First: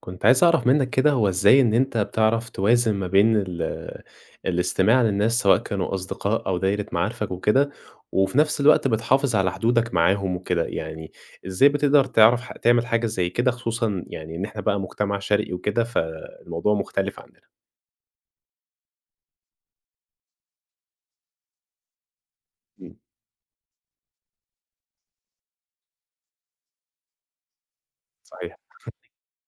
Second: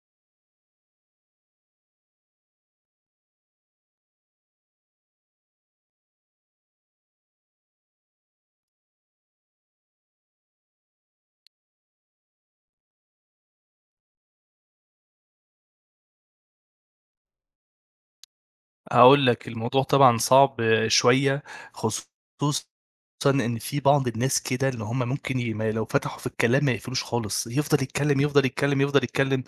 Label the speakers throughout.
Speaker 1: كنت عايز أعرف منّك كده هو إزاي إن أنت بتعرف توازن ما بين الاستماع للناس سواء كانوا أصدقاء أو دايرة معارفك وكده، وفي نفس الوقت بتحافظ على حدودك معاهم وكده، يعني إزاي بتقدر تعرف ح تعمل حاجة زي كده خصوصًا يعني إن إحنا بقى مجتمع شرقي وكده فالموضوع مختلف عننا.
Speaker 2: هاقول لك، الموضوع طبعًا صعب شوية، خصوصًا
Speaker 1: إمم،
Speaker 2: إن في بعض الناس كده اللي هم ممكن ما لو فتحوا في الكلام ما يقفلوش خالص، يفضل يتكلّم، يفضل
Speaker 1: صحيح،
Speaker 2: يتكلّم، يفضل يتكلّم.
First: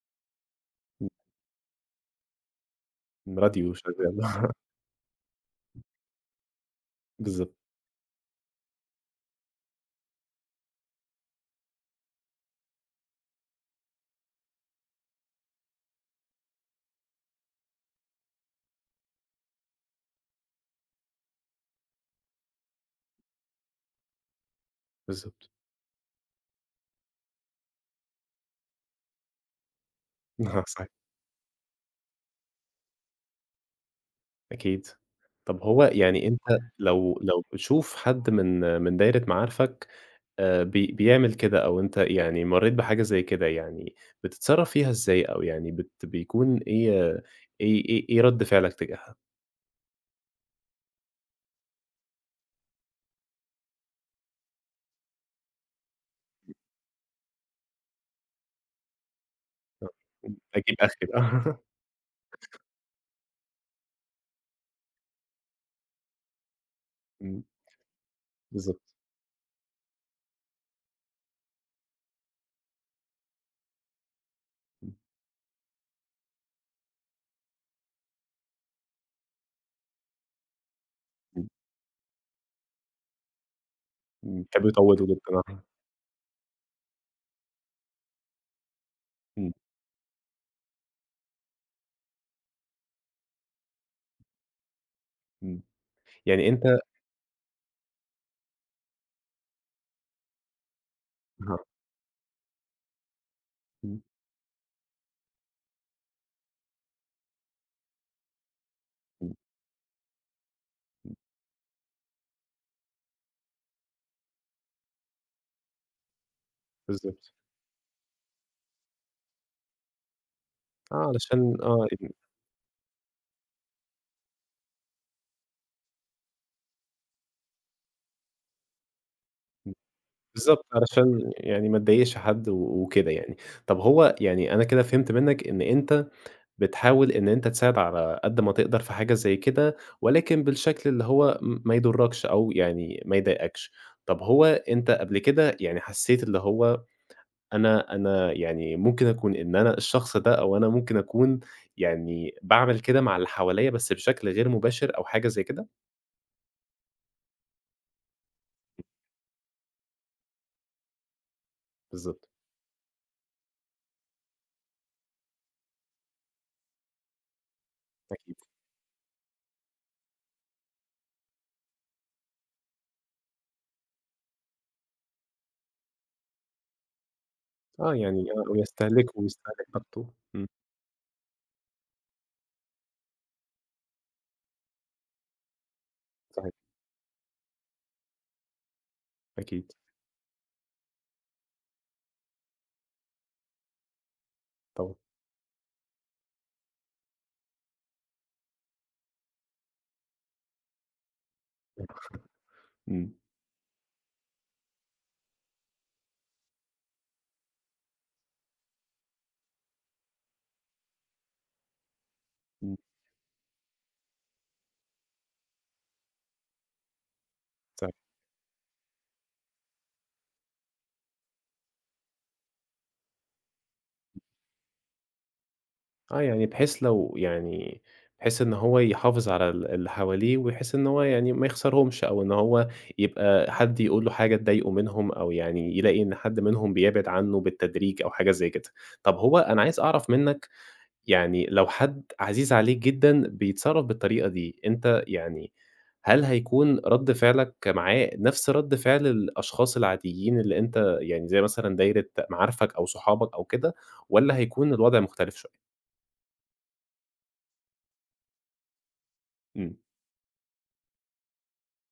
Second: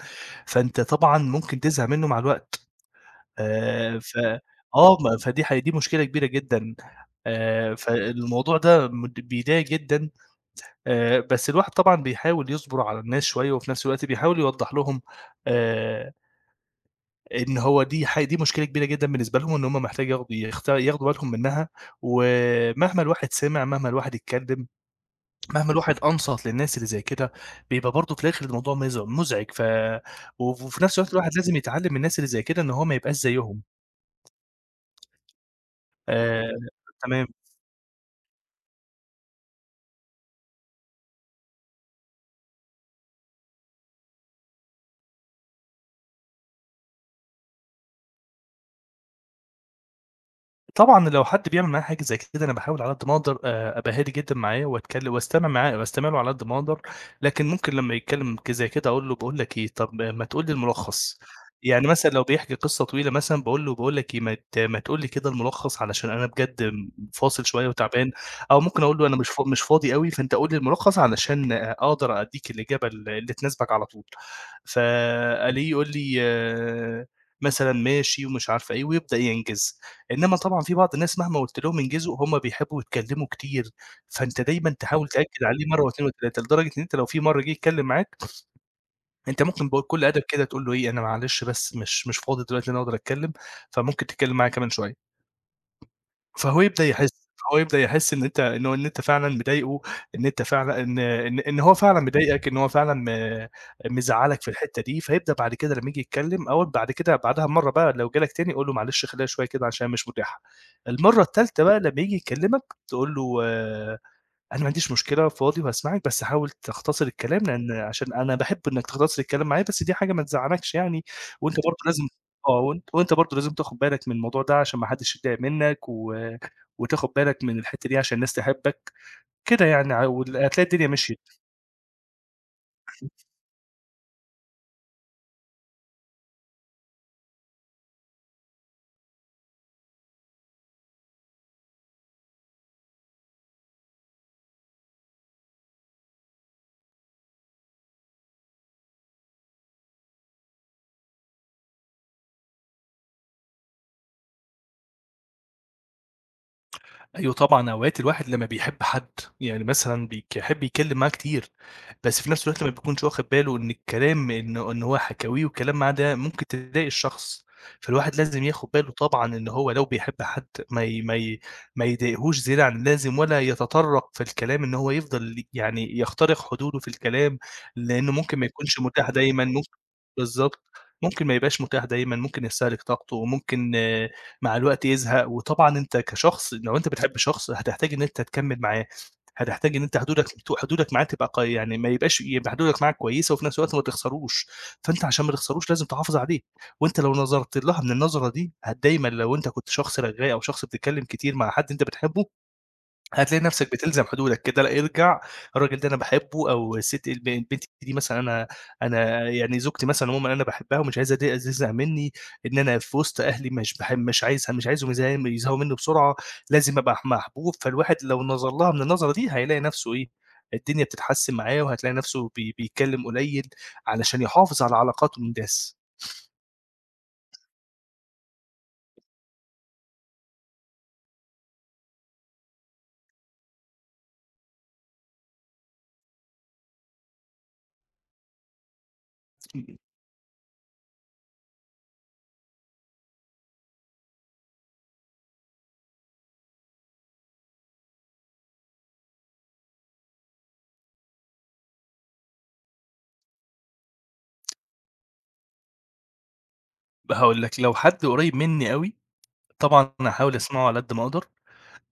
Speaker 2: فأنت طبعًا ممكن تزهق منّه مع الوقت.
Speaker 1: إمم، راديو شغال.
Speaker 2: ف آه، ما فدي ح دي مشكلة كبيرة جدًا.
Speaker 1: بالضبط،
Speaker 2: فالموضوع ده بيضايق جدًا. بس الواحد طبعًا بيحاول يصبر على الناس شوية وفي نفس الوقت بيحاول يوضّح لهم آآ إن هو دي مشكلة كبيرة جدًا بالنسبة لهم، إن هم محتاج ياخدوا ياخدوا بالهم منها. ومهما الواحد سمع، مهما الواحد اتكلم،
Speaker 1: بالضبط،
Speaker 2: مهما الواحد أنصت للناس اللي زي كده، بيبقى برضه في الآخر الموضوع مزعج. ف وف
Speaker 1: آه.
Speaker 2: وفي
Speaker 1: صحيح،
Speaker 2: نفس الوقت الواحد لازم يتعلم من الناس اللي زي كده إن هو ما يبقاش زيهم.
Speaker 1: أكيد. طب هو يعني أنت
Speaker 2: آآ
Speaker 1: لو
Speaker 2: تمام.
Speaker 1: لو بتشوف حد من دايرة معارفك بيعمل كده أو أنت يعني مرّيت بحاجة زي كده، يعني بتتصرّف فيها إزاي أو يعني بيكون إيه رَد فعلك تجاهها؟
Speaker 2: طبعًا لو حد بيعمل معايا حاجة زي كده أنا باحاول على قد ما أقدر أبقى هادي جدًا معاه وأتكلم وأستمع معاه وأستمع له على قد ما أقدر، لكن ممكن لمّا يتكلم زي كده أقول له باقول لك إيه،
Speaker 1: آه،
Speaker 2: طب ما
Speaker 1: إمم،
Speaker 2: تقول لي
Speaker 1: أجيب آخري
Speaker 2: الملخص.
Speaker 1: بقى.
Speaker 2: يعني مثلًا لو بيحكي قصة طويلة مثلًا باقول له باقول لك إيه، ما تقول لي كده الملخص علشان أنا بجد
Speaker 1: إمم،
Speaker 2: فاصل شوية وتعبان. أو ممكن
Speaker 1: بالضبط،
Speaker 2: أقول له أنا مش فاضي أوي فأنت قُل لي الملخص علشان أقدر أديك الإجابة اللي تناسبك على طول. فألاقيه يقول لي آه، مثلًا ماشي ومش عارفة إيه ويبدأ ينجز. إنما طبعًا في بعض الناس مهما
Speaker 1: إمم،
Speaker 2: قُلت لهم انجزوا، هم بيحبّوا يتكلّموا كتير. فأنت
Speaker 1: إمم، كانوا
Speaker 2: دايمًا
Speaker 1: بيطوّلوا
Speaker 2: تحاول
Speaker 1: جدًا.
Speaker 2: تأكّد
Speaker 1: آه،
Speaker 2: عليه مرّة و2 و3 لدرجة إن أنت لو في مرّة جِه يتكلّم معاك، أنت
Speaker 1: إمم،
Speaker 2: ممكن بكل أدب كده تقول له إيه، أنا معلش بس مش فاضي دلوقتي إن أنا أقدر أتكلّم، فممكن تتكلّم معايا كمان شوية.
Speaker 1: إمم، يعني
Speaker 2: فهو
Speaker 1: أنت.
Speaker 2: يبدأ يحس فهو يبدأ يحس إن أنت فعلًا مضايقه، إن أنت فعلًا إن إن
Speaker 1: آه،
Speaker 2: إن هو فعلًا مضايقك، إن هو فعلًا
Speaker 1: إمم،
Speaker 2: مزعّلك في الحتّة دي. فيبدأ بعد كده لمّا ييجي يتكلّم أو بعد كده بعدها بمَرّة بقى لو جالك تاني قُل له معلش خلّيها
Speaker 1: إمم،
Speaker 2: شوية كده عشان مش متاحة. المَرّة التالتة بقى لمّا ييجي يكلّمك تقول له آه، أنا ما عنديش مشكلة، فاضي وهاسمعك، بس حاول تختصر
Speaker 1: بالضبط،
Speaker 2: الكلام، لإن عشان أنا باحب إنك تختصر الكلام معايا، بس دي حاجة ما تزعّلكش يعني.
Speaker 1: آه علشان
Speaker 2: وأنت برضه
Speaker 1: آه،
Speaker 2: لازم
Speaker 1: إمم،
Speaker 2: آه، وأنت وأنت برضه لازم تاخد بالك من الموضوع ده عشان ما حدش يتضايق منك، و وتاخد بالك من الحتّة دي عشان الناس تحبك، كده
Speaker 1: إمم،
Speaker 2: يعني ع وال هتلاقي
Speaker 1: بالضبط
Speaker 2: الدنيا مشيت.
Speaker 1: علشان يعني ما تضايقش حد و وكده يعني. طَب هو يعني أنا كده فهمت منّك إن أنت بتحاول إن أنت تساعد على قد ما تقدر في حاجة زي كده، ولكن بالشكل اللي هو ما يضرّكش أو يعني ما يضايقكش. طب هو أنت قبل كده يعني حسّيت اللي هو أنا يعني ممكن أكون إن أنا الشخص ده أو أنا ممكن أكون يعني باعمل كده مع اللي حواليّا بس بشكل غير مباشر أو حاجة زي كده؟
Speaker 2: أيوه طبعًا، أوقات الواحد لمّا بيحب حد، يعني مثلًا يحب يتكلّم معاه كتير، بس
Speaker 1: بالضبط،
Speaker 2: في نفس الوقت ما بيكونش واخد باله إن الكلام إن إن هو حكاويه والكلام معاه ده ممكن تضايق الشخص. فالواحد
Speaker 1: أكيد.
Speaker 2: لازم ياخد باله طبعًا إن هو لو بيحب حد ما ي ما ي ما يضايقهوش زيادة عن اللازم ولا يتطرّق في الكلام إن هو يفضل يعني يخترق حدوده في الكلام،
Speaker 1: آه،
Speaker 2: لإنه
Speaker 1: يعني
Speaker 2: ممكن ما
Speaker 1: آه،
Speaker 2: يكونش متاح دايمًا،
Speaker 1: ويستهلك
Speaker 2: ممكن
Speaker 1: طاقته. إمم،
Speaker 2: بالضبط، ممكن ما يبقاش متاح دايمًا، ممكن يستهلك طاقته، ممكن مع الوقت يزهق. وطبعًا أنت
Speaker 1: صحيح،
Speaker 2: كشخص لو أنت بتحب شخص هتحتاج إن أنت تكمّل معاه،
Speaker 1: أكيد
Speaker 2: هتحتاج إن أنت حدودك معاه تبقى يعني ما يبقاش يبقى حدودك معاه كويسة وفي نفس الوقت ما تخسروش.
Speaker 1: طبعًا.
Speaker 2: فأنت عشان ما تخسروش لازم تحافظ عليه، وأنت لو نظرت لها من النظرة دي دايمًا لو أنت كنت شخص رغاي أو شخص بتتكلم كتير مع حد أنت بتحبه
Speaker 1: إمم،
Speaker 2: هتلاقي نفسك بتلزم حدودك كده. لأ ارجع الراجل ده أنا باحبه أو الست الب البنت دي مثلًا أنا يعني زوجتي مثلًا عمومًا أنا باحبها ومش عايزها دي تزهق منّي، إن
Speaker 1: إمم،
Speaker 2: أنا في وسط أهلي مش عايزها مش عايزهم يزهقوا منّي بسرعة. لازم أبقى محبوب.
Speaker 1: صحيح.
Speaker 2: فالواحد لو نظر لها من النظرة دي هيلاقي نفسه إيه، الدنيا بتتحسن معاه وهتلاقي نفسه بيتكلم قليل علشان يحافظ على علاقاته بالناس.
Speaker 1: آه، يعني بحيث لو يعني بحيث إن هو يحافظ على اللي حواليه، ويحس إن هو يعني ما يخسرهمش، أو إن هو يبقى حد يقول له حاجة تضايقه منهم، أو يعني يلاقي إن حد منهم بيبعد عنه بالتدريج أو حاجة زي كده. طب هو أنا عايز أعرف منك يعني لو حد عزيز عليك جدًا بيتصرّف بالطريقة دي، أنت يعني هل هيكون رَد فعلك معاه نفس رَد فعل الأشخاص العاديين اللي أنت يعني زي مثلًا دايرة معارفك أو صحابك أو كده، والّا هيكون الوضع مختلف شوية؟
Speaker 2: هاقول لك لو حد قريب منّي أوي،
Speaker 1: إمم.
Speaker 2: طبعًا هاحاول أسمعه على قد ما أقدر.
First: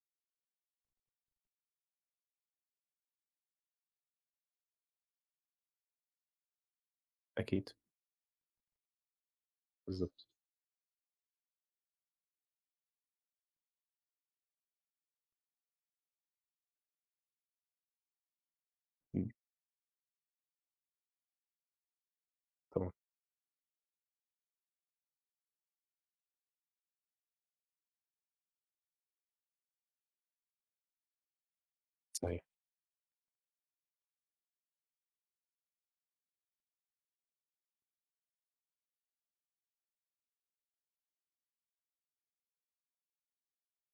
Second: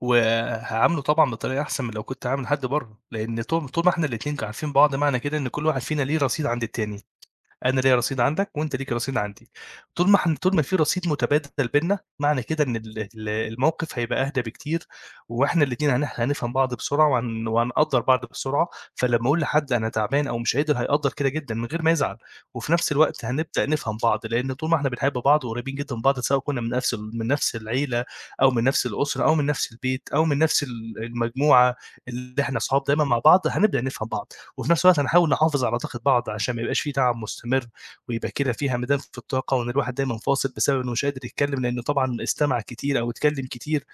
Speaker 2: وهاعامله طبعًا بطريقة أحسن من لو كنت هاعامل حد برّه، لإن طول ما إحنا الاتنين عارفين بعض معنى كده إن كل واحد فينا ليه رصيد عند التاني.
Speaker 1: أكيد،
Speaker 2: أنا ليّا رصيد عندك وأنت ليك رصيد عندي.
Speaker 1: بالضبط،
Speaker 2: طول ما في رصيد متبادل بيننا، معنى كده إن ال ال الموقف هيبقى أهدى بكتير، وإحنا الاتنين هنفهم بعض بسرعة وهن وهنقدّر بعض بسرعة. فلمّا
Speaker 1: إمم،
Speaker 2: أقول لحد أنا تعبان أو مش قادر هيقدّر كده جدًا من غير ما يزعل، وفي نفس
Speaker 1: طبعًا
Speaker 2: الوقت هنبدأ نفهم بعض، لإن طول ما إحنا بنحب بعض وقريبين جدًا من بعض سواء كنا من نفس ال من نفس العيلة أو من نفس الأسرة أو من نفس البيت أو من نفس ال المجموعة
Speaker 1: صحيح.
Speaker 2: اللي إحنا صحاب دايمًا مع بعض، هنبدأ نفهم بعض. وفي نفس الوقت هنحاول نحافظ على طاقة بعض عشان ما يبقاش في تعب مستمر، ويبقى كده في همدان في الطاقة وإن الواحد دايمًا فاصل بسبب إنه مش قادر يتكلم لإنه طبعًا استمع كتير أو اتكلم كتير.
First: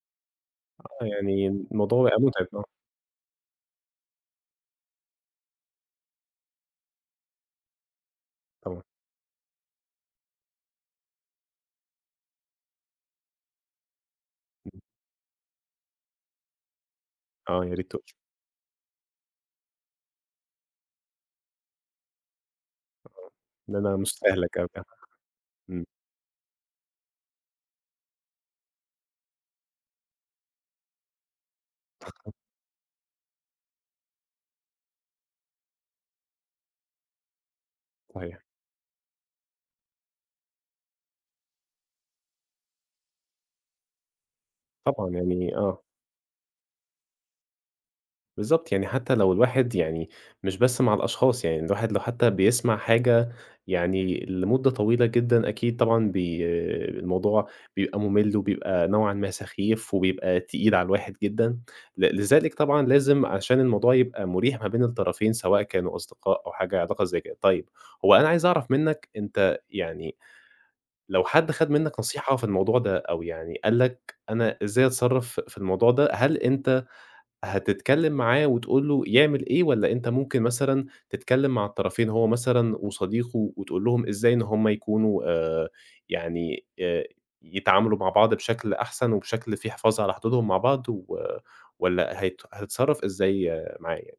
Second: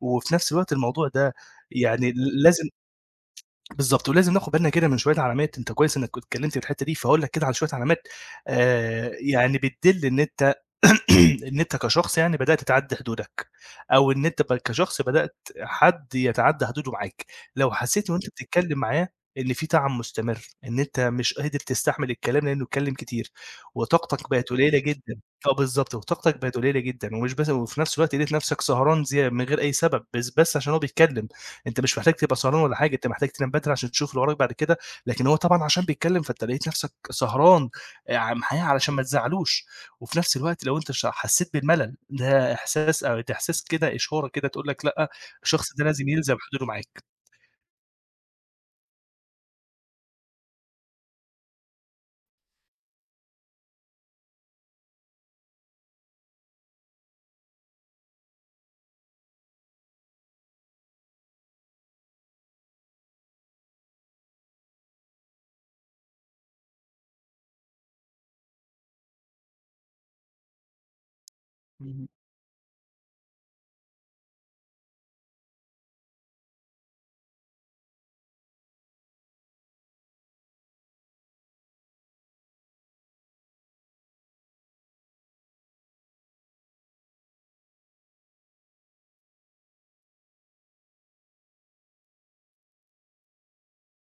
Speaker 2: وفي نفس الوقت
Speaker 1: آه،
Speaker 2: الموضوع ده
Speaker 1: يعني الموضوع
Speaker 2: يعني
Speaker 1: بقى متعب
Speaker 2: لازم
Speaker 1: آه،
Speaker 2: بالضبط، ولازم ناخد بالنا كده من شوية علامات. أنت كويس إنك كنت اتكلمت في الحتة دي، فهاقول لك كده على شوية علامات
Speaker 1: طبعًا،
Speaker 2: يعني بتدل إن أنت إن أنت كشخص يعني بدأت تعدّي حدودك، أو إن أنت
Speaker 1: إمم،
Speaker 2: كشخص بدأت حد يتعدّى حدوده معاك.
Speaker 1: آه،
Speaker 2: لو
Speaker 1: يا ريت تقول
Speaker 2: حسيت
Speaker 1: لي،
Speaker 2: وأنت بتتكلم معاه إن في تعب مستمر، إن أنت مش قادر تستحمل الكلام لإنه اتكلم كتير،
Speaker 1: ده أنا
Speaker 2: وطاقتك بقت
Speaker 1: مستاهلك أوي
Speaker 2: قليلة جدًا. آه
Speaker 1: إمم،
Speaker 2: بالضبط، وطاقتك بقت قليلة جدًا. ومش بس وفي نفس الوقت لقيت نفسك سهران زي من غير أي سبب، بس عشان هو بيتكلم. أنت مش محتاج تبقى سهران ولا حاجة، أنت محتاج تنام بدري عشان تشوف اللي وراك بعد كده. لكن هو طبعًا عشان بيتكلّم فأنت لقيت نَفْسك سهران
Speaker 1: صحيح،
Speaker 2: معاه علشان ما تزعّلوش. وفي نَفْس الوقت لو أنت حسّيت بالملل ده إحساس كده إشارة كده تقول لك لأ،
Speaker 1: طبعًا يعني
Speaker 2: الشخص
Speaker 1: آه.
Speaker 2: ده لازم يلزم حدوده
Speaker 1: بالضبط، يعني حتى لو الواحد يعني مش بس مع الأشخاص، يعني الواحد لو حتى بيسمع حاجة يعني لمدة طويلة جدًا أكيد طبعًا الموضوع بيبقى مُمِل وبيبقى نوعًا ما سخيف وبيبقى تقيل على الواحد جدًا، لذلك طبعًا لازم عشان الموضوع يبقى مُريح ما بين الطرفين سواء كانوا أصدقاء أو حاجة علاقة زي كده. طيب، هو أنا عايز أعرف منّك أنت يعني لو حد خَد منّك
Speaker 2: معاك.
Speaker 1: نصيحة في الموضوع ده أو يعني قال لك أنا إزاي أتصرّف في الموضوع ده، هل أنت هتتكلّم معاه وتقول له يعمل إيه، والّا أنت ممكن مثلًا تتكلّم مع الطرفين هو مثلًا وصديقه وتقول لهم إزاي إن هم يكونوا يعني يتعاملوا مع بعض بشكل أحسن وبشكل فيه حفاظ على حدودهم مع بعض والّا هتتصرّف إزاي آه، معاه يعني؟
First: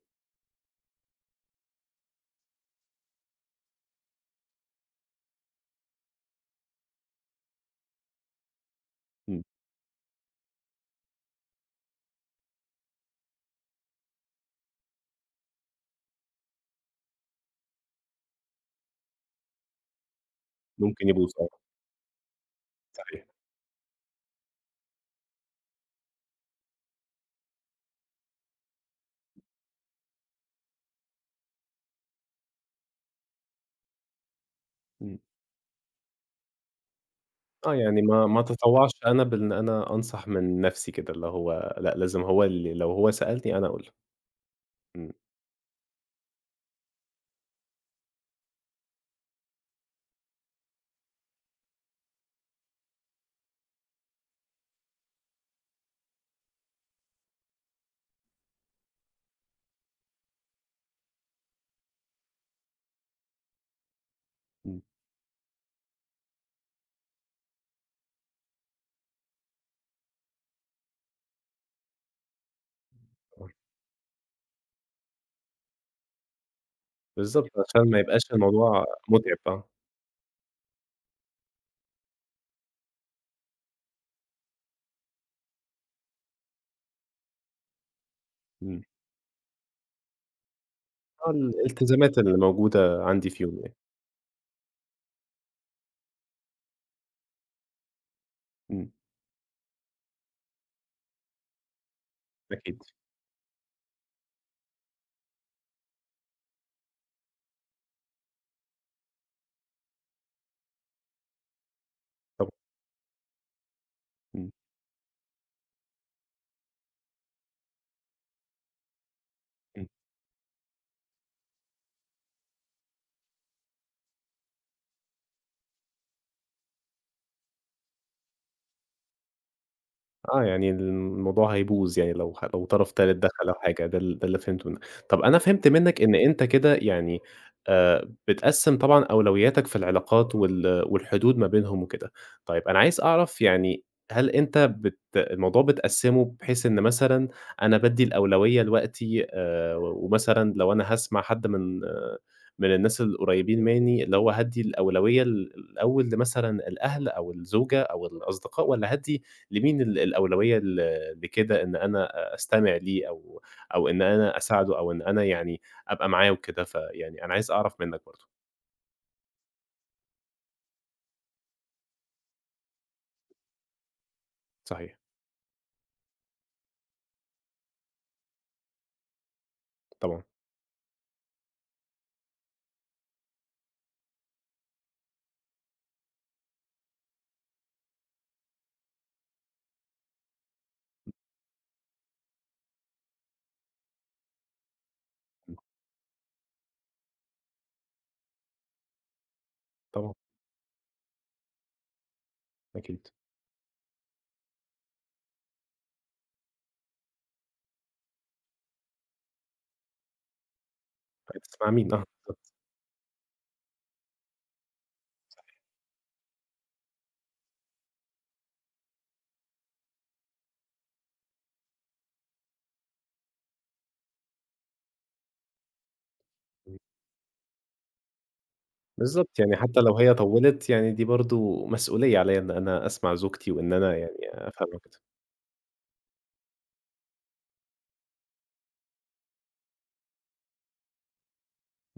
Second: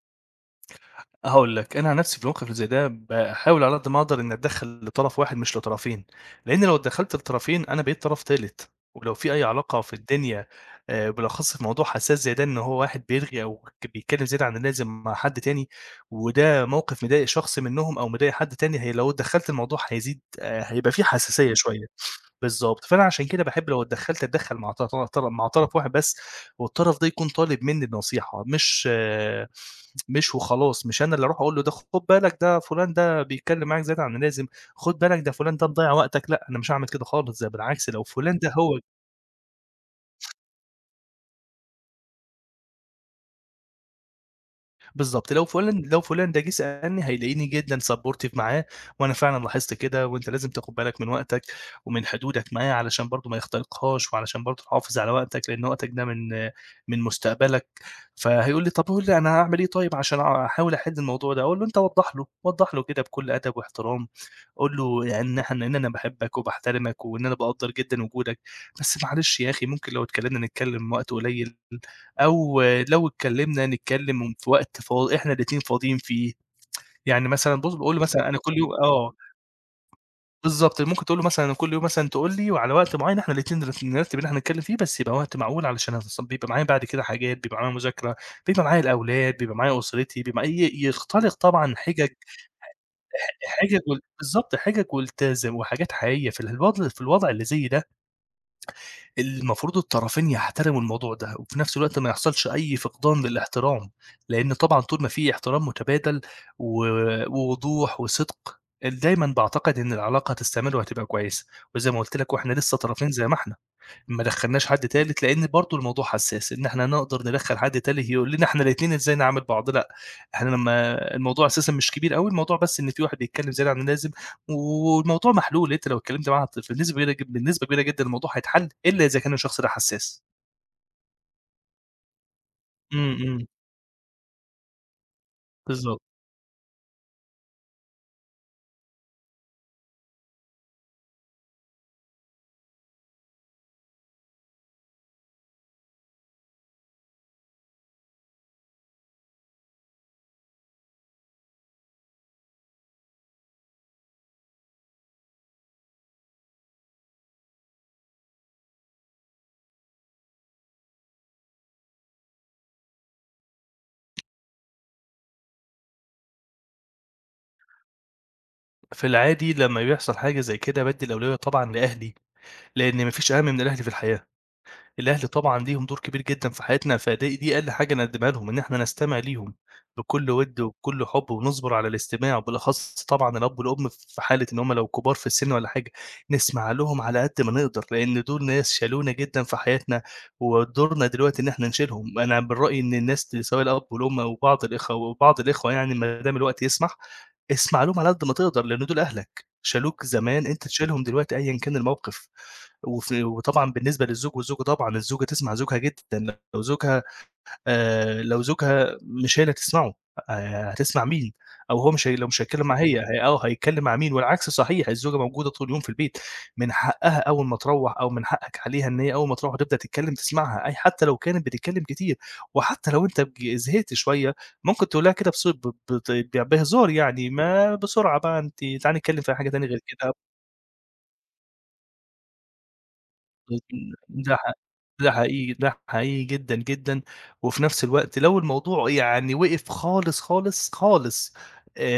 Speaker 2: هاقول لك، أنا عن نفسي في الموقف اللي زي ده باحاول على قد ما أقدر إني أتدخّل لطرف واحد مش لطرفين، لإن لو اتدخّلت لطرفين أنا بقيت طرف تالت. ولو في أي
Speaker 1: إمم،
Speaker 2: علاقة في الدنيا بالأخص في موضوع حساس زي ده إن هو واحد بيرغي أو بيتكلّم زيادة عن اللازم مع حد تاني، وده موقف مضايق شخص منّهم أو مضايق حد تاني هي لو اتدخّلت الموضوع هيزيد هيبقى في
Speaker 1: ممكن يبوظ
Speaker 2: حساسية
Speaker 1: آه.
Speaker 2: شوية. بالضبط، فأنا عشان
Speaker 1: صحيح،
Speaker 2: كده باحب لو اتدخّلت اتدخّل مع ط ط مع طرف واحد بس، والطرف ده يكون طالب منّي النصيحة مش آه، مش وخلاص، مش أنا اللي أروح أقول له ده خُد بالك ده فلان ده بيتكلّم معاك زيادة عن اللازم، خُد
Speaker 1: إمم.
Speaker 2: بالك ده فلان ده مضيّع وقتك، لأ أنا مش هاعمل كده خالص، ده
Speaker 1: آه،
Speaker 2: بالعكس
Speaker 1: يعني
Speaker 2: لو
Speaker 1: ما
Speaker 2: فلان
Speaker 1: ما
Speaker 2: ده هو
Speaker 1: أتطوّعش أنا بإن أنا أنصح من نَفْسي كده اللي هو لأ، لازم هو اللي لو هو سألني أنا أقول له. إمم.
Speaker 2: بالضبط، لو فلان ده جه سألني هيلاقيني جدًا supportive معاه. وأنا فعلًا لاحظت كده، وأنت لازم تاخد بالك من وقتك ومن حدودك معاه علشان برضه ما يخترقهاش، وعلشان برضه تحافظ على وقتك، لأن وقتك ده من مستقبلك. فهيقول لي طب قُل لي أنا هاعمل إيه طيب عشان أحاول أحل الموضوع ده؟ أقول له أنت وضّح له، وضّح له كده بكل أدب واحترام. قُل
Speaker 1: إمم،
Speaker 2: له يعني إن أنا باحبك وباحترمك وإن أنا باقدّر جدًا وجودك، بس معلش يا أخي ممكن لو اتكلمنا نتكلم وقت قليل. أو لو
Speaker 1: آه،
Speaker 2: اتكلّمنا نتكلّم في وقت فاض إحنا الاتنين فاضيين فيه. يعني
Speaker 1: بالضبط
Speaker 2: مثلًا بُص
Speaker 1: عشان
Speaker 2: باقول
Speaker 1: ما
Speaker 2: له
Speaker 1: يبقاش
Speaker 2: مثلًا أنا كل يوم
Speaker 1: الموضوع
Speaker 2: آه،
Speaker 1: مُتعب آه،
Speaker 2: بالضبط، ممكن تقول له مثلًا أنا كل يوم مثلًا تقول لي وعلى وقت معيّن إحنا الاتنين نرتّب إن إحنا نتكلّم فيه، بس يبقى وقت معقول علشان أصل بيبقى معايا بعد كده حاجات، بيبقى معايا مذاكرة، بيبقى معايا
Speaker 1: إمم.
Speaker 2: الأولاد، بيبقى معايا أسرتي، بيبقى
Speaker 1: آه،
Speaker 2: يختلق طبعًا حِجَج.
Speaker 1: الالتزامات اللي موجودة عندي في يومي يعني،
Speaker 2: حِجَج وال بالضبط، حِجَج والتزم وحاجات حقيقية في الوضع اللي زي ده
Speaker 1: إمم.
Speaker 2: المفروض الطرفين يحترموا الموضوع ده، وفي نفس الوقت ما يحصلش أي
Speaker 1: أكيد
Speaker 2: فقدان للاحترام. لإن طبعًا طول ما في احترام متبادل و ووضوح وصدق، دايمًا باعتقد إن العلاقة هتستمر وهتبقى كويسة. وزي ما قُلت لك
Speaker 1: طبعًا.
Speaker 2: وإحنا لسه طرفين زي ما إحنا. ما
Speaker 1: إمم،
Speaker 2: دخلناش حد تالت، لإن برضه الموضوع حساس، إن إحنا نقدر ندخّل حد تالت يقول لنا إحنا الاتنين إزاي نعامل بعض، لأ.
Speaker 1: إمم.
Speaker 2: إحنا لمّا الموضوع أساسًا مش كبير أوي، الموضوع بس إن في واحد بيتكلّم زيادة عن اللازم، والموضوع محلول. أنت لو اتكلّمت معاه بنسبة كبيرة جدًا الموضوع هيتحل، إلا إذا كان الشخص ده حساس.
Speaker 1: آه، يعني الموضوع هيبوظ يعني لو طرف تالت
Speaker 2: إمم، إمم،
Speaker 1: دخل أو حاجة، ده اللي فهمته منّك. طَب أنا فهمت
Speaker 2: بالضبط.
Speaker 1: منّك إن أنت كده يعني بتقسّم طبعًا أولوياتك في العلاقات والحدود ما بينهم وكده. طيب أنا عايز أعرف يعني هل أنت الموضوع بتقسّمه بحيث إن مثلًا أنا بادّي الأولوية لوقتي ومثلًا لو أنا هاسمع حد من من الناس القريّبين منّي، اللي هو هادّي الأولوية الأول لمثلًا الأهل أو الزوجة أو الأصدقاء والّا هادّي لمين الأولوية ل لكده إن أنا أستمع ليه أو إن أنا أساعده أو إن أنا يعني أبقى معاه وكده، فيعني أنا عايز أعرف منّك برضه.
Speaker 2: في العادي لمّا بيحصل حاجة زي كده بادّي الأولوية طبعًا لأهلي، لإن ما فيش أهم من الأهل في الحياة.
Speaker 1: صحيح،
Speaker 2: الأهل طبعًا ليهم دور كبير جدًا في حياتنا، دي أقل حاجة نقدّمها لهم، إن إحنا نستمع ليهم
Speaker 1: طبعًا،
Speaker 2: بكل وِد وبكل حُب ونصبر على الاستماع، وبالأخص طبعًا الأب والأم في حالة إن هُم لو كبار في السِن والّا حاجة، نسمع لهم على قد ما نقدر، لإن دول ناس شالونا جدًا في حياتنا، ودورنا دلوقتي إن إحنا نشيلهم. أنا من رأيي إن الناس دي، سواء الأب والأم أو بعض الإخوة وبعض الإخوة يعني ما دام الوقت يسمح، اسمع لهم على قد ما تقدر، لإن دول أهلك، شالوك
Speaker 1: طبعًا،
Speaker 2: زمان، أنت تشيلهم دلوقتي أيًا كان الموقف.
Speaker 1: أكيد.
Speaker 2: وف وطبعًا بالنسبة للزوج والزوجة، طبعًا الزوجة تسمع زوجها جدًا. لو زوجها لو زوجها مش هي اللي هتسمعه، هتسمع مين؟
Speaker 1: هتسمع
Speaker 2: أو هو
Speaker 1: مين؟ آه،
Speaker 2: مش هي لو مش
Speaker 1: بالضبط،
Speaker 2: هيتكلم معاها، هي، هيتكلم مع مين؟ والعكس صحيح، الزوجة موجودة طول اليوم في البيت. من حقها أول ما تروّح، أو من حقك عليها إن هي أول ما تروّح وتبدأ تتكلم تسمعها، أي حتى لو كانت بتتكلم كتير. وحتى لو أنت زهقت شوية ممكن تقول لها كده: بص، ب بط ب
Speaker 1: إمم.
Speaker 2: بهزار يعني، ما بسرعة بقى أنتِ، تعالي نتكلم في
Speaker 1: بالضبط،
Speaker 2: حاجة
Speaker 1: يعني
Speaker 2: تانية غير
Speaker 1: حتى لو
Speaker 2: كده.
Speaker 1: هي طوّلت يعني دي برضه مسؤولية عليّا إن أنا أسمع زوجتي وإن أنا يعني
Speaker 2: ده حق
Speaker 1: أفهمها وكده.
Speaker 2: ده حقيقي جدًا، جدًا. وفي نفس الوقت لو الموضوع يعني وقف خالص، خالص، خالص،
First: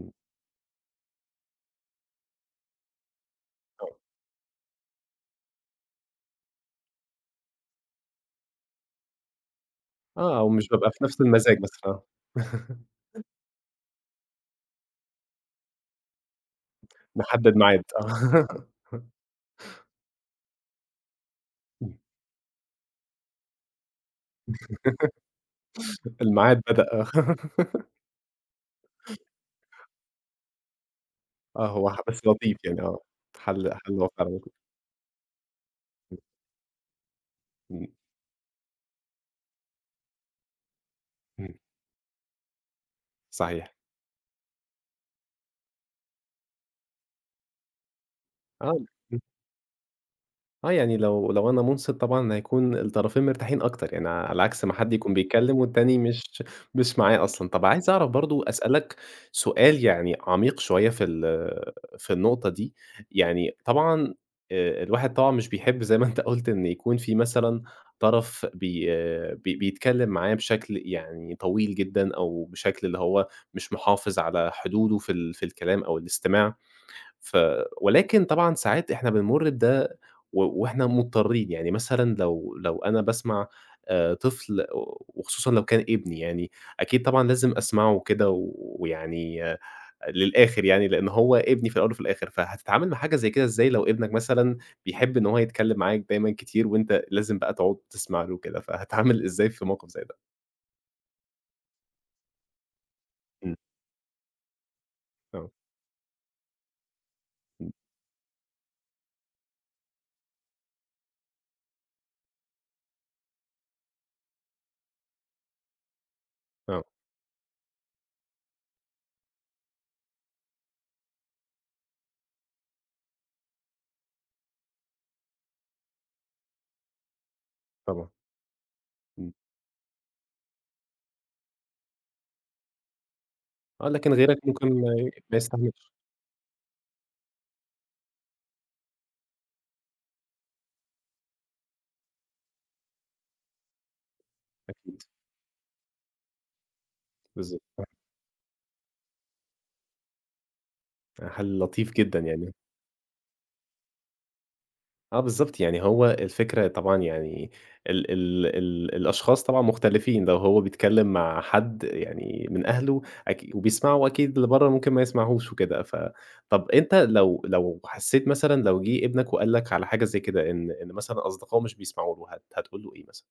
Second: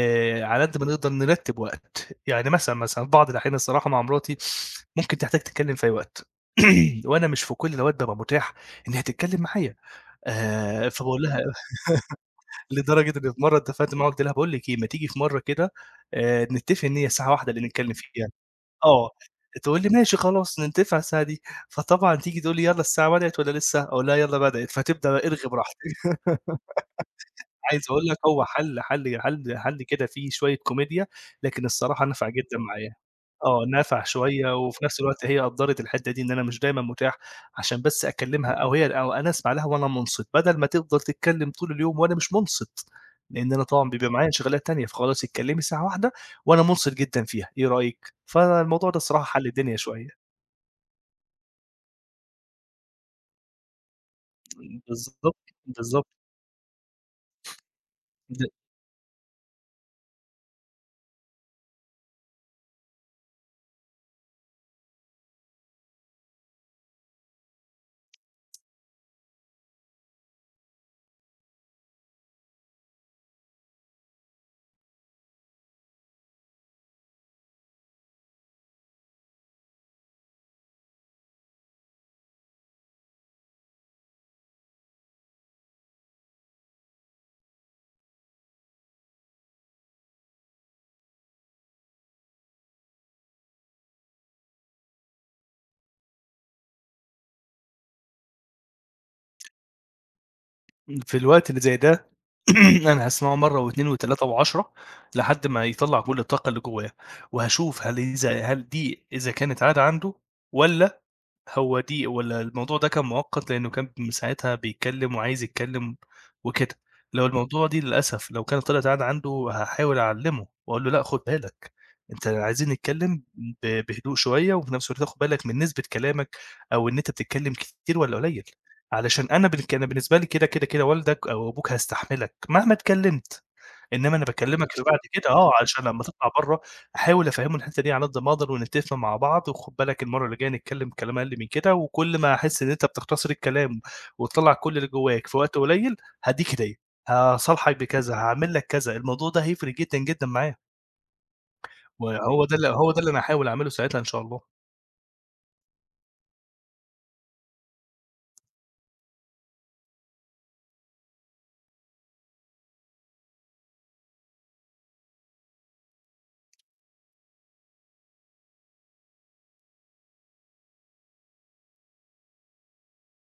Speaker 1: إمم،
Speaker 2: على قد ما نقدر نرتّب وقت. يعني مثلًا في بعض الأحيان
Speaker 1: آه.
Speaker 2: الصراحة، مع مراتي ممكن تحتاج تتكلم في أي وقت، وأنا مش في كل الأوقات بابقى متاح إن هي تتكلم معايا.
Speaker 1: آه، أو مش بابقى في نفس
Speaker 2: فباقول لها
Speaker 1: المزاج مثلًا، آه.
Speaker 2: لدرجة إن في مرة اتفقت معاها، قُلت لها: "باقول لِك إيه، ما تيجي في مرة كده نتفق إن هي الساعة 13:00
Speaker 1: نحدد
Speaker 2: اللي
Speaker 1: ميعاد،
Speaker 2: نتكلم فيها."
Speaker 1: آه.
Speaker 2: آه، تقول لي: "ماشي خلاص ننتفع الساعة دي." فطبعًا تيجي تقول لي: "يالّا الساعة بدأت والّا لسه؟" أقول لها: "يالّا بدأت." فتبدأ بقى ارغي براحتك.
Speaker 1: الميعاد بدأ، آه.
Speaker 2: عايز أقول لك، هو حَل كده فيه شوية كوميديا، لكن
Speaker 1: آه، هو
Speaker 2: الصراحة
Speaker 1: بس
Speaker 2: نفع
Speaker 1: لطيف
Speaker 2: جدًا
Speaker 1: يعني،
Speaker 2: معايا.
Speaker 1: آه.
Speaker 2: آه،
Speaker 1: حل
Speaker 2: نفع
Speaker 1: واقعي.
Speaker 2: شوية، وفي نفس الوقت هي قدّرت الحتّة دي، إن أنا مش دايمًا متاح عشان
Speaker 1: إمم،
Speaker 2: بس أكلّمها، أو هي، أو أنا أسمع لها وأنا مُنصِت، بدل ما تفضل تتكلّم
Speaker 1: إمم،
Speaker 2: طول اليوم وأنا مش مُنصِت. لإن أنا
Speaker 1: صحيح.
Speaker 2: طبعًا بيبقى معايا انشغالات تانية، فخلاص اتكلّمي ساعة واحدة وأنا مُنصِت جدًا فيها، إيه رأيِك؟
Speaker 1: آه،
Speaker 2: فالموضوع ده
Speaker 1: إمم،
Speaker 2: الصراحة حَل الدنيا شوية.
Speaker 1: آه، يعني لو أنا مُنصِت طبعًا هيكون الطرفين مرتاحين أكتر، يعني على عكس ما حد يكون
Speaker 2: بالضبط،
Speaker 1: بيتكلّم والتاني
Speaker 2: بالضبط.
Speaker 1: مش معاه أصلًا. طَب عايز أعرف
Speaker 2: د
Speaker 1: برضه أسألك سؤال يعني عميق شوية في النقطة دي، يعني طبعًا الواحد طبعًا مش بيحب زي ما أنت قُلت إن يكون في مثلًا طرف بي بي بيتكلّم معاه بشكل يعني طويل جدًا أو بشكل اللي هو مش محافظ على حدوده في الكلام أو الاستماع. ف ولكن طبعًا ساعات إحنا بنمُر بده و وإحنا مضطرين، يعني مثلًا لو أنا باسمع طفل وخصوصًا لو كان ابني يعني، أكيد طبعًا لازم أسمعه كده ويعني للآخر يعني، لإن هو ابني في الأول وفي الآخر، فهتتعامل مع حاجة زي كده إزاي لو ابنك مثلًا بيحب إن هو يتكلم معاك دايمًا كتير وأنت لازم بقى تقعد تسمع له كده، فهتتعامل إزاي في موقف زي ده؟
Speaker 2: في الوقت اللي زي ده أنا هاسمعه
Speaker 1: إمم،
Speaker 2: مرّة و2 و3 و10 لحد
Speaker 1: آه،
Speaker 2: ما يطلّع كل الطاقة اللي جوّاه،
Speaker 1: إمم،
Speaker 2: وهاشوف هل دي إذا كانت عادة عنده، والّا هو دي والّا الموضوع ده كان مؤقت، لإنه كان من ساعتها بيتكلم وعايز يتكلم وكده.
Speaker 1: آه،
Speaker 2: لو الموضوع دي للأسف لو كانت طلعت عاد عنده، هاحاول أعلّمه وأقول له: لأ، خُد بالك، أنت عايزين نتكلم بهدوء شوية، وفي نفس الوقت تاخد بالك من نسبة كلامك، أو إن أنت بتتكلم كتير
Speaker 1: طبعًا،
Speaker 2: والّا قليل، علشان
Speaker 1: إمم،
Speaker 2: أنا بالك أنا بالنسبة لي كده، كده، كده، والدك أو أبوك هيستحملك مهما اتكلمت.
Speaker 1: آه، لكن
Speaker 2: إنما أنا
Speaker 1: غيرك ممكن
Speaker 2: باكلّمك في
Speaker 1: ما
Speaker 2: بعد
Speaker 1: ي
Speaker 2: كده،
Speaker 1: ما
Speaker 2: آه، علشان
Speaker 1: يستحملش،
Speaker 2: لمّا تطلع برّه أحاول أفهّمه الحتّة دي على قد ما أقدر، ونتفق مع بعض، وخُد بالك المَرّة اللي جاية نتكلّم كلام أقل من كده، وكلّ ما أحس إن أنت بتختصر الكلام وتطلّع كلّ اللي
Speaker 1: أكيد،
Speaker 2: جوّاك في وقت قليّل، هادّيك هدية،
Speaker 1: بالضبط.
Speaker 2: هاصالحك بكذا، هاعمل لك كذا، الموضوع ده هيفرق جدًا، جدًا معاه.
Speaker 1: حل لطيف جدًا
Speaker 2: وهو
Speaker 1: يعني.
Speaker 2: ده اللي هو ده اللي أنا هاحاول أعمله ساعتها إن شاء الله.
Speaker 1: آه بالضبط، يعني هو الفكرة طبعًا يعني ال ال ال الأشخاص طبعًا مختلفين، لو هو بيتكلّم مع حد يعني من أهله وبيسمعوا أكيد اللي برّه ممكن ما يسمعهوش وكده، طَب أنت لو حسّيت مثلًا لو جِه ابنك وقال لك على حاجة زي كده إن مثلًا أصدقائه مش بيسمعوا له، هتقول له إيه مثلًا؟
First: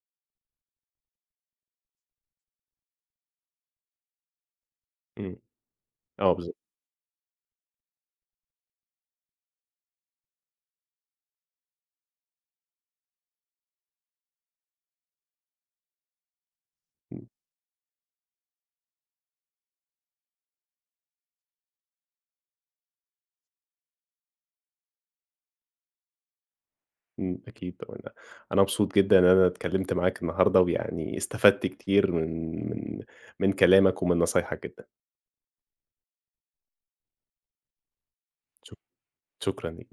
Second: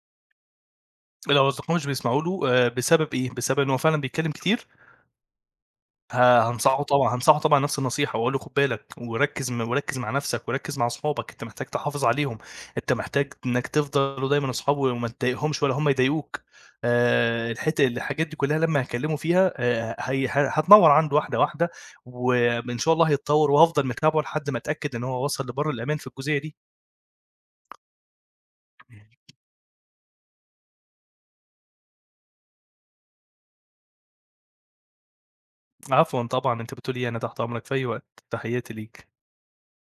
Speaker 2: لو أصدقائه مش بيسمعوا له، بسبب إيه؟ بسبب إن هو فعلًا بيتكلّم كتير؟
Speaker 1: إمم.
Speaker 2: ه
Speaker 1: آه بالضبط.
Speaker 2: هانصحه طبعًا، هانصحه طبعًا نفس النصيحة، وأقول له: خُد بالك وركّز، وركّز مع نفسك وركّز مع أصحابك، أنت محتاج تحافظ عليهم، أنت محتاج إنّك تفضلوا دايمًا أصحاب، وما تضايقهمش ولا هم يضايقوك.
Speaker 1: إمم،
Speaker 2: الحاجات دي كُلّها لمّا هاكلّمه فيها، هي هتنوّر عنده واحدة، واحدة، وإن شاء الله هيتطوّر، وهافضل متابعه لحد ما أتأكد إن هو وصل لبَر الأمان في الجزئية دي.
Speaker 1: إمم، أكيد طبعًا. أنا مبسوط جدًا إن أنا اتكلّمت معاك النهارده ويعني استفدت كتير من كلامك ومن نصايحك جدًا.
Speaker 2: عفوًا طبعًا، أنت بتقول إيه، أنا تحت أمرك في أي وقت، تحياتي ليك.
Speaker 1: شكرًا ليكِ.